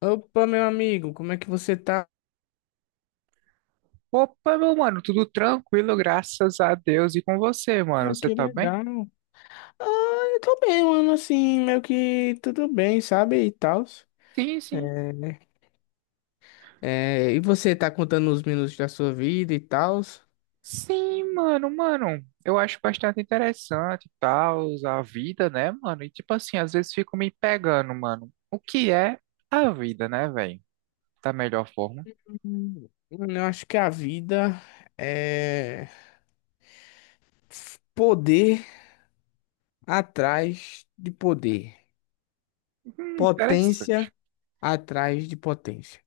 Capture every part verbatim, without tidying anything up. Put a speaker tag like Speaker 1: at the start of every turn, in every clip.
Speaker 1: Opa, meu amigo, como é que você tá?
Speaker 2: Opa, meu mano, tudo tranquilo, graças a Deus. E com você, mano?
Speaker 1: Ah,
Speaker 2: Você
Speaker 1: que
Speaker 2: tá bem?
Speaker 1: legal. Ah, eu tô bem, mano, assim, meio que tudo bem, sabe? E tal.
Speaker 2: Sim, sim.
Speaker 1: E você tá contando os minutos da sua vida e tal?
Speaker 2: Sim, mano, mano. Eu acho bastante interessante e tal, a vida, né, mano? E tipo assim, às vezes fico me pegando, mano. O que é a vida, né, velho? Da melhor forma.
Speaker 1: Eu acho que a vida é poder atrás de poder,
Speaker 2: Hum, interessante.
Speaker 1: potência atrás de potência.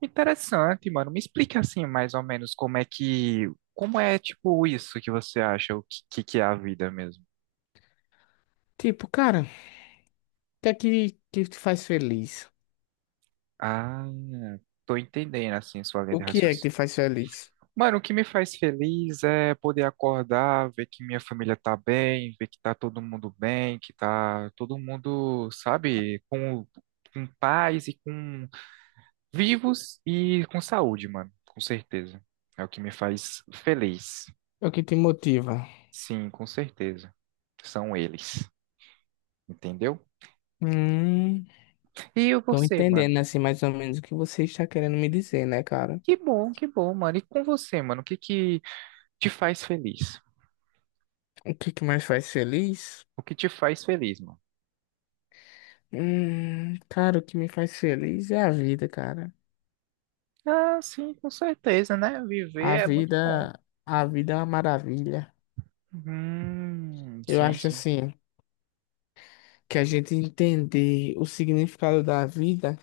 Speaker 2: Interessante, mano. Me explica assim, mais ou menos, como é que. Como é, tipo, isso que você acha, o que, que que é a vida mesmo?
Speaker 1: Tipo, cara, o que é que, que te faz feliz?
Speaker 2: Ah, tô entendendo, assim, sua linha
Speaker 1: O
Speaker 2: de
Speaker 1: que é que te
Speaker 2: raciocínio.
Speaker 1: faz feliz?
Speaker 2: Mano, o que me faz feliz é poder acordar, ver que minha família tá bem, ver que tá todo mundo bem, que tá todo mundo, sabe, com, com paz e com vivos e com saúde, mano, com certeza. É o que me faz feliz.
Speaker 1: É o que te motiva?
Speaker 2: Sim, com certeza. São eles, entendeu?
Speaker 1: Hum.
Speaker 2: E
Speaker 1: Tô
Speaker 2: você, mano?
Speaker 1: entendendo, assim, mais ou menos o que você está querendo me dizer, né, cara?
Speaker 2: Que bom, que bom, mano. E com você, mano? O que que te faz feliz?
Speaker 1: O que que mais faz feliz?
Speaker 2: O que te faz feliz, mano?
Speaker 1: Hum, cara, o que me faz feliz é a vida, cara.
Speaker 2: Ah, sim, com certeza, né? Viver
Speaker 1: A
Speaker 2: é muito bom.
Speaker 1: vida, a vida é uma maravilha.
Speaker 2: Hum,
Speaker 1: Eu
Speaker 2: sim,
Speaker 1: acho
Speaker 2: sim.
Speaker 1: assim, que a gente entender o significado da vida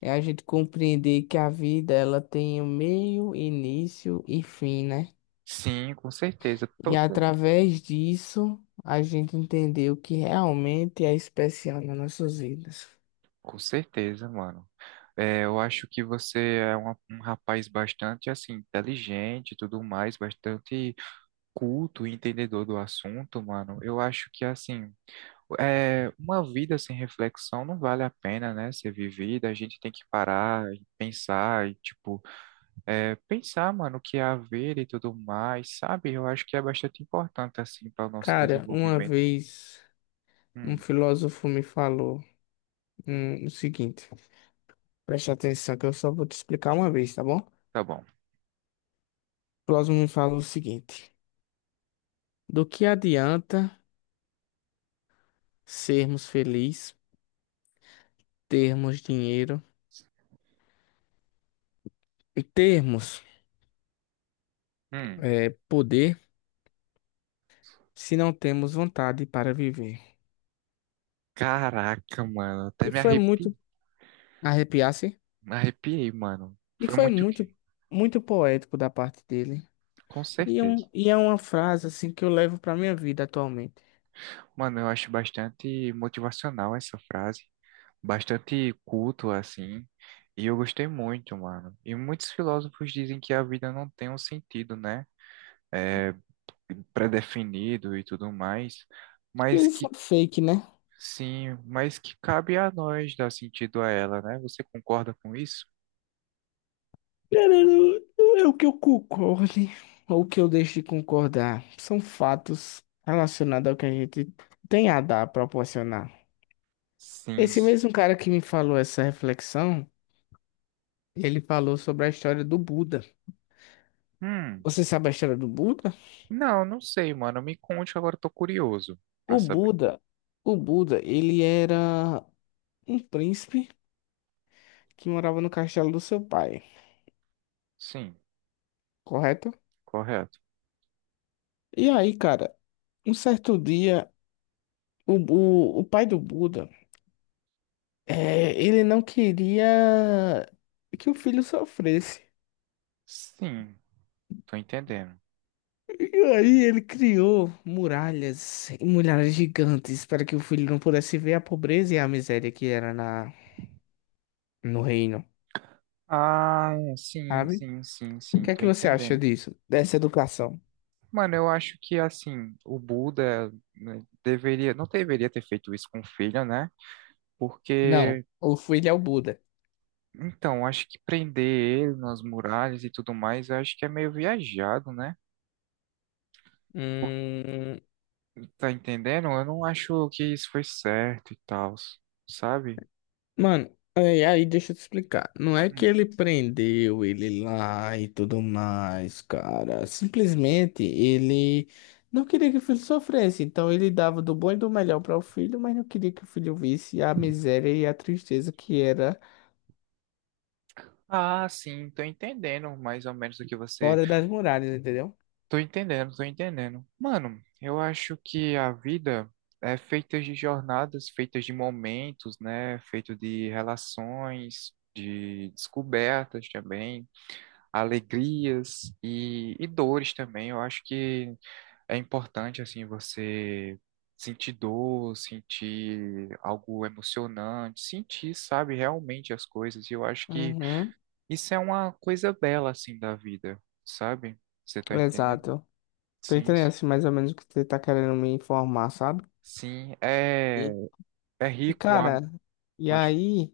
Speaker 1: é a gente compreender que a vida ela tem um meio, início e fim, né?
Speaker 2: Sim, com certeza.
Speaker 1: E
Speaker 2: Toda,
Speaker 1: através disso, a gente entender o que realmente é especial nas nossas vidas.
Speaker 2: com certeza, mano. É, eu acho que você é uma- um rapaz bastante assim, inteligente e tudo mais, bastante culto e entendedor do assunto, mano. Eu acho que assim, é, uma vida sem reflexão não vale a pena, né, ser vivida. A gente tem que parar e pensar e, tipo, é, pensar, mano, o que é a vida e tudo mais, sabe? Eu acho que é bastante importante, assim, para o nosso
Speaker 1: Cara, uma
Speaker 2: desenvolvimento.
Speaker 1: vez um
Speaker 2: Hum.
Speaker 1: filósofo me falou hum, o seguinte: preste atenção que eu só vou te explicar uma vez, tá bom? O
Speaker 2: Tá bom.
Speaker 1: filósofo me falou o seguinte: do que adianta sermos felizes, termos dinheiro e termos
Speaker 2: Hum.
Speaker 1: eh, poder, se não temos vontade para viver?
Speaker 2: Caraca, mano. Até
Speaker 1: E
Speaker 2: me
Speaker 1: foi
Speaker 2: arrepi...
Speaker 1: muito arrepiar-se,
Speaker 2: me arrepiei, mano.
Speaker 1: e
Speaker 2: Foi
Speaker 1: foi
Speaker 2: muito quê?
Speaker 1: muito, muito poético da parte dele.
Speaker 2: Com
Speaker 1: E,
Speaker 2: certeza.
Speaker 1: um, e é uma frase assim que eu levo para minha vida atualmente.
Speaker 2: Mano, eu acho bastante motivacional essa frase. Bastante culto, assim. E eu gostei muito, mano. E muitos filósofos dizem que a vida não tem um sentido, né? É definido e tudo mais.
Speaker 1: Acho que
Speaker 2: Mas
Speaker 1: isso é
Speaker 2: que,
Speaker 1: fake, né?
Speaker 2: sim, mas que cabe a nós dar sentido a ela, né? Você concorda com isso?
Speaker 1: Cara, não não é o que eu concorde ou o que eu deixo de concordar. São fatos relacionados ao que a gente tem a dar, a proporcionar.
Speaker 2: Sim,
Speaker 1: Esse
Speaker 2: sim.
Speaker 1: mesmo cara que me falou essa reflexão, ele falou sobre a história do Buda.
Speaker 2: Hum.
Speaker 1: Você sabe a história do Buda?
Speaker 2: Não, não sei, mano. Me conte que agora eu tô curioso pra
Speaker 1: O
Speaker 2: saber.
Speaker 1: Buda, o Buda, ele era um príncipe que morava no castelo do seu pai,
Speaker 2: Sim,
Speaker 1: correto?
Speaker 2: correto.
Speaker 1: E aí, cara, um certo dia, o, o, o pai do Buda, é, ele não queria que o filho sofresse.
Speaker 2: Sim, tô entendendo.
Speaker 1: E aí ele criou muralhas, e muralhas gigantes para que o filho não pudesse ver a pobreza e a miséria que era na, no reino,
Speaker 2: Ah, é, sim,
Speaker 1: sabe?
Speaker 2: sim, sim,
Speaker 1: O
Speaker 2: sim,
Speaker 1: que é
Speaker 2: tô
Speaker 1: que você acha
Speaker 2: entendendo.
Speaker 1: disso? Dessa educação?
Speaker 2: Mano, eu acho que assim, o Buda né, deveria, não deveria ter feito isso com o filho, né?
Speaker 1: Não,
Speaker 2: Porque,
Speaker 1: o filho é o Buda.
Speaker 2: então, acho que prender ele nas muralhas e tudo mais, eu acho que é meio viajado, né?
Speaker 1: Hum.
Speaker 2: Tá entendendo? Eu não acho que isso foi certo e tal, sabe?
Speaker 1: Mano, aí, aí deixa eu te explicar. Não é que
Speaker 2: Hum.
Speaker 1: ele prendeu ele lá e tudo mais, cara. Simplesmente ele não queria que o filho sofresse. Então ele dava do bom e do melhor para o filho, mas não queria que o filho visse a miséria e a tristeza que era
Speaker 2: Ah, sim, tô entendendo mais ou menos o que você.
Speaker 1: fora das muralhas, entendeu?
Speaker 2: Tô entendendo, tô entendendo. Mano, eu acho que a vida é feita de jornadas, feitas de momentos, né? Feito de relações, de descobertas também, alegrias e, e dores também. Eu acho que é importante, assim, você sentir dor, sentir algo emocionante, sentir, sabe, realmente as coisas. E eu acho que.
Speaker 1: Uhum,
Speaker 2: Isso é uma coisa bela, assim, da vida, sabe? Você tá entendendo?
Speaker 1: exato. Tô
Speaker 2: Sim,
Speaker 1: entendendo
Speaker 2: sim,
Speaker 1: assim, mais ou menos o que você tá querendo me informar, sabe?
Speaker 2: sim, é,
Speaker 1: E,
Speaker 2: é
Speaker 1: e,
Speaker 2: rir com a,
Speaker 1: cara, e
Speaker 2: pode-
Speaker 1: aí?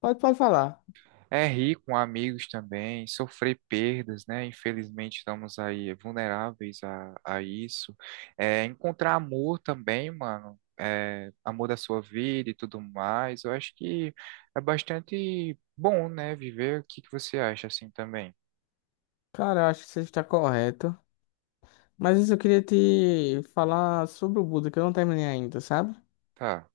Speaker 1: Pode, pode falar.
Speaker 2: é rir com amigos também, sofrer perdas, né? Infelizmente estamos aí vulneráveis a, a isso. É, encontrar amor também, mano. É, amor da sua vida e tudo mais. Eu acho que é bastante bom, né? Viver. O que que você acha assim também?
Speaker 1: Cara, eu acho que você está correto. Mas isso eu queria te falar sobre o Buda, que eu não terminei ainda, sabe?
Speaker 2: Tá.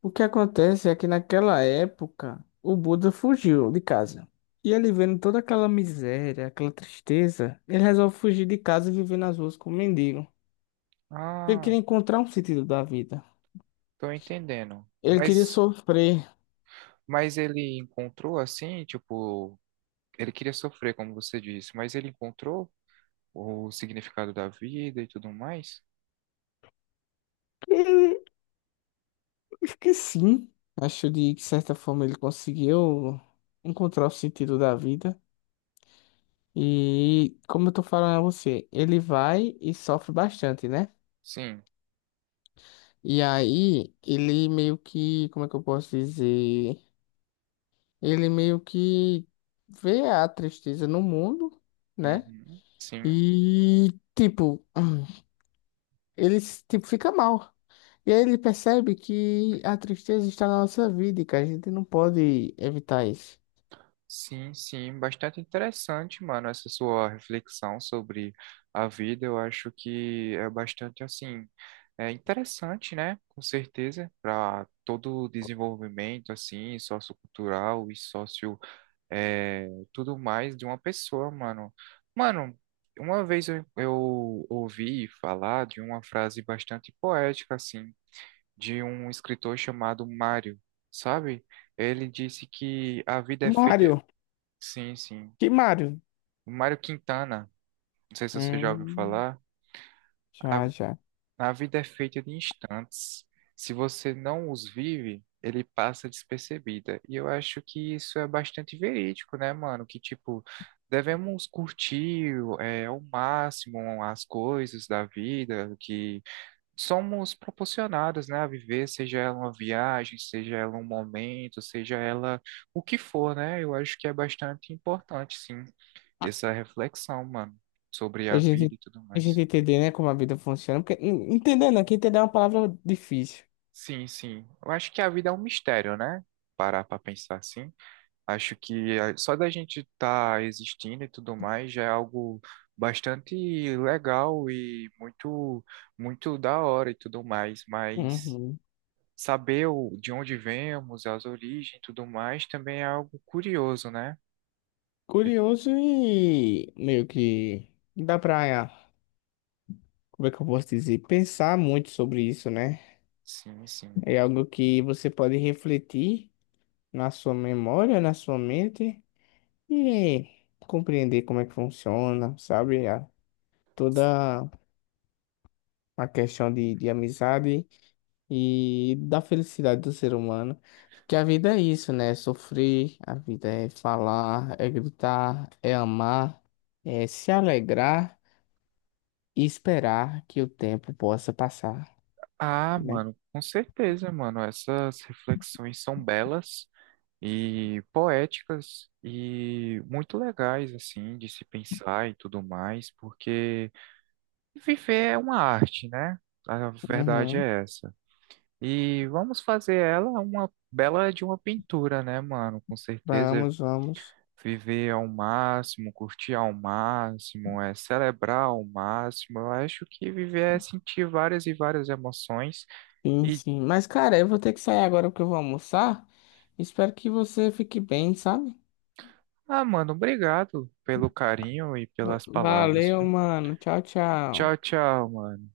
Speaker 1: O que acontece é que naquela época o Buda fugiu de casa. E ele vendo toda aquela miséria, aquela tristeza, ele resolve fugir de casa e viver nas ruas como mendigo. Ele
Speaker 2: Ah,
Speaker 1: queria encontrar um sentido da vida.
Speaker 2: tô entendendo.
Speaker 1: Ele queria
Speaker 2: Mas
Speaker 1: sofrer.
Speaker 2: Mas ele encontrou assim, tipo, ele queria sofrer, como você disse, mas ele encontrou o significado da vida e tudo mais?
Speaker 1: E que sim, acho de que certa forma ele conseguiu encontrar o sentido da vida. E como eu tô falando a você, ele vai e sofre bastante, né?
Speaker 2: Sim.
Speaker 1: E aí, ele meio que, como é que eu posso dizer? Ele meio que vê a tristeza no mundo, né?
Speaker 2: Uhum. Sim.
Speaker 1: E, tipo, ele, tipo, fica mal. E aí ele percebe que a tristeza está na nossa vida e que a gente não pode evitar isso.
Speaker 2: Sim, sim, bastante interessante, mano, essa sua reflexão sobre a vida. Eu acho que é bastante assim, é interessante, né? Com certeza, para todo o desenvolvimento assim, sociocultural e é, tudo mais de uma pessoa, mano. Mano, uma vez eu, eu ouvi falar de uma frase bastante poética, assim, de um escritor chamado Mário, sabe? Ele disse que a vida é feita.
Speaker 1: Mário,
Speaker 2: Sim, sim.
Speaker 1: que Mário?
Speaker 2: Mário Quintana, não sei se você já ouviu
Speaker 1: Hum,
Speaker 2: falar. A
Speaker 1: já, já.
Speaker 2: A vida é feita de instantes. Se você não os vive, ele passa despercebida. E eu acho que isso é bastante verídico, né, mano? Que, tipo, devemos curtir é, ao máximo as coisas da vida que somos proporcionados, né, a viver, seja ela uma viagem, seja ela um momento, seja ela o que for, né? Eu acho que é bastante importante, sim, essa reflexão, mano, sobre
Speaker 1: A
Speaker 2: a vida
Speaker 1: gente,
Speaker 2: e tudo
Speaker 1: a
Speaker 2: mais.
Speaker 1: gente entender, né, como a vida funciona. Porque, en- entender, não, que entender é uma palavra difícil.
Speaker 2: Sim, sim. Eu acho que a vida é um mistério, né? Parar pra pensar assim. Acho que a- só da gente estar existindo e tudo mais já é algo bastante legal e muito, muito da hora e tudo mais. Mas
Speaker 1: Uhum.
Speaker 2: saber o- de onde vemos, as origens e tudo mais também é algo curioso, né? E-
Speaker 1: Curioso e meio que dá pra, como é que eu posso dizer, pensar muito sobre isso, né?
Speaker 2: sim, sim.
Speaker 1: É algo que você pode refletir na sua memória, na sua mente e compreender como é que funciona, sabe? A toda a questão de, de amizade e da felicidade do ser humano. Porque a vida é isso, né? É sofrer, a vida é falar, é gritar, é amar, é se alegrar. E esperar que o tempo possa passar,
Speaker 2: Ah,
Speaker 1: né?
Speaker 2: mano, com certeza, mano. Essas reflexões são belas e poéticas e muito legais assim de se pensar e tudo mais, porque viver é uma arte, né? A verdade
Speaker 1: Uhum.
Speaker 2: é essa. E vamos fazer ela uma bela de uma pintura, né, mano? Com certeza
Speaker 1: Vamos, vamos.
Speaker 2: viver ao máximo, curtir ao máximo, é celebrar ao máximo. Eu acho que viver é sentir várias e várias emoções
Speaker 1: Sim,
Speaker 2: e
Speaker 1: sim. Mas, cara, eu vou ter que sair agora porque eu vou almoçar. Espero que você fique bem, sabe?
Speaker 2: ah, mano, obrigado pelo carinho e
Speaker 1: Va-
Speaker 2: pelas palavras,
Speaker 1: Valeu,
Speaker 2: viu?
Speaker 1: mano. Tchau, tchau.
Speaker 2: Tchau, tchau, mano.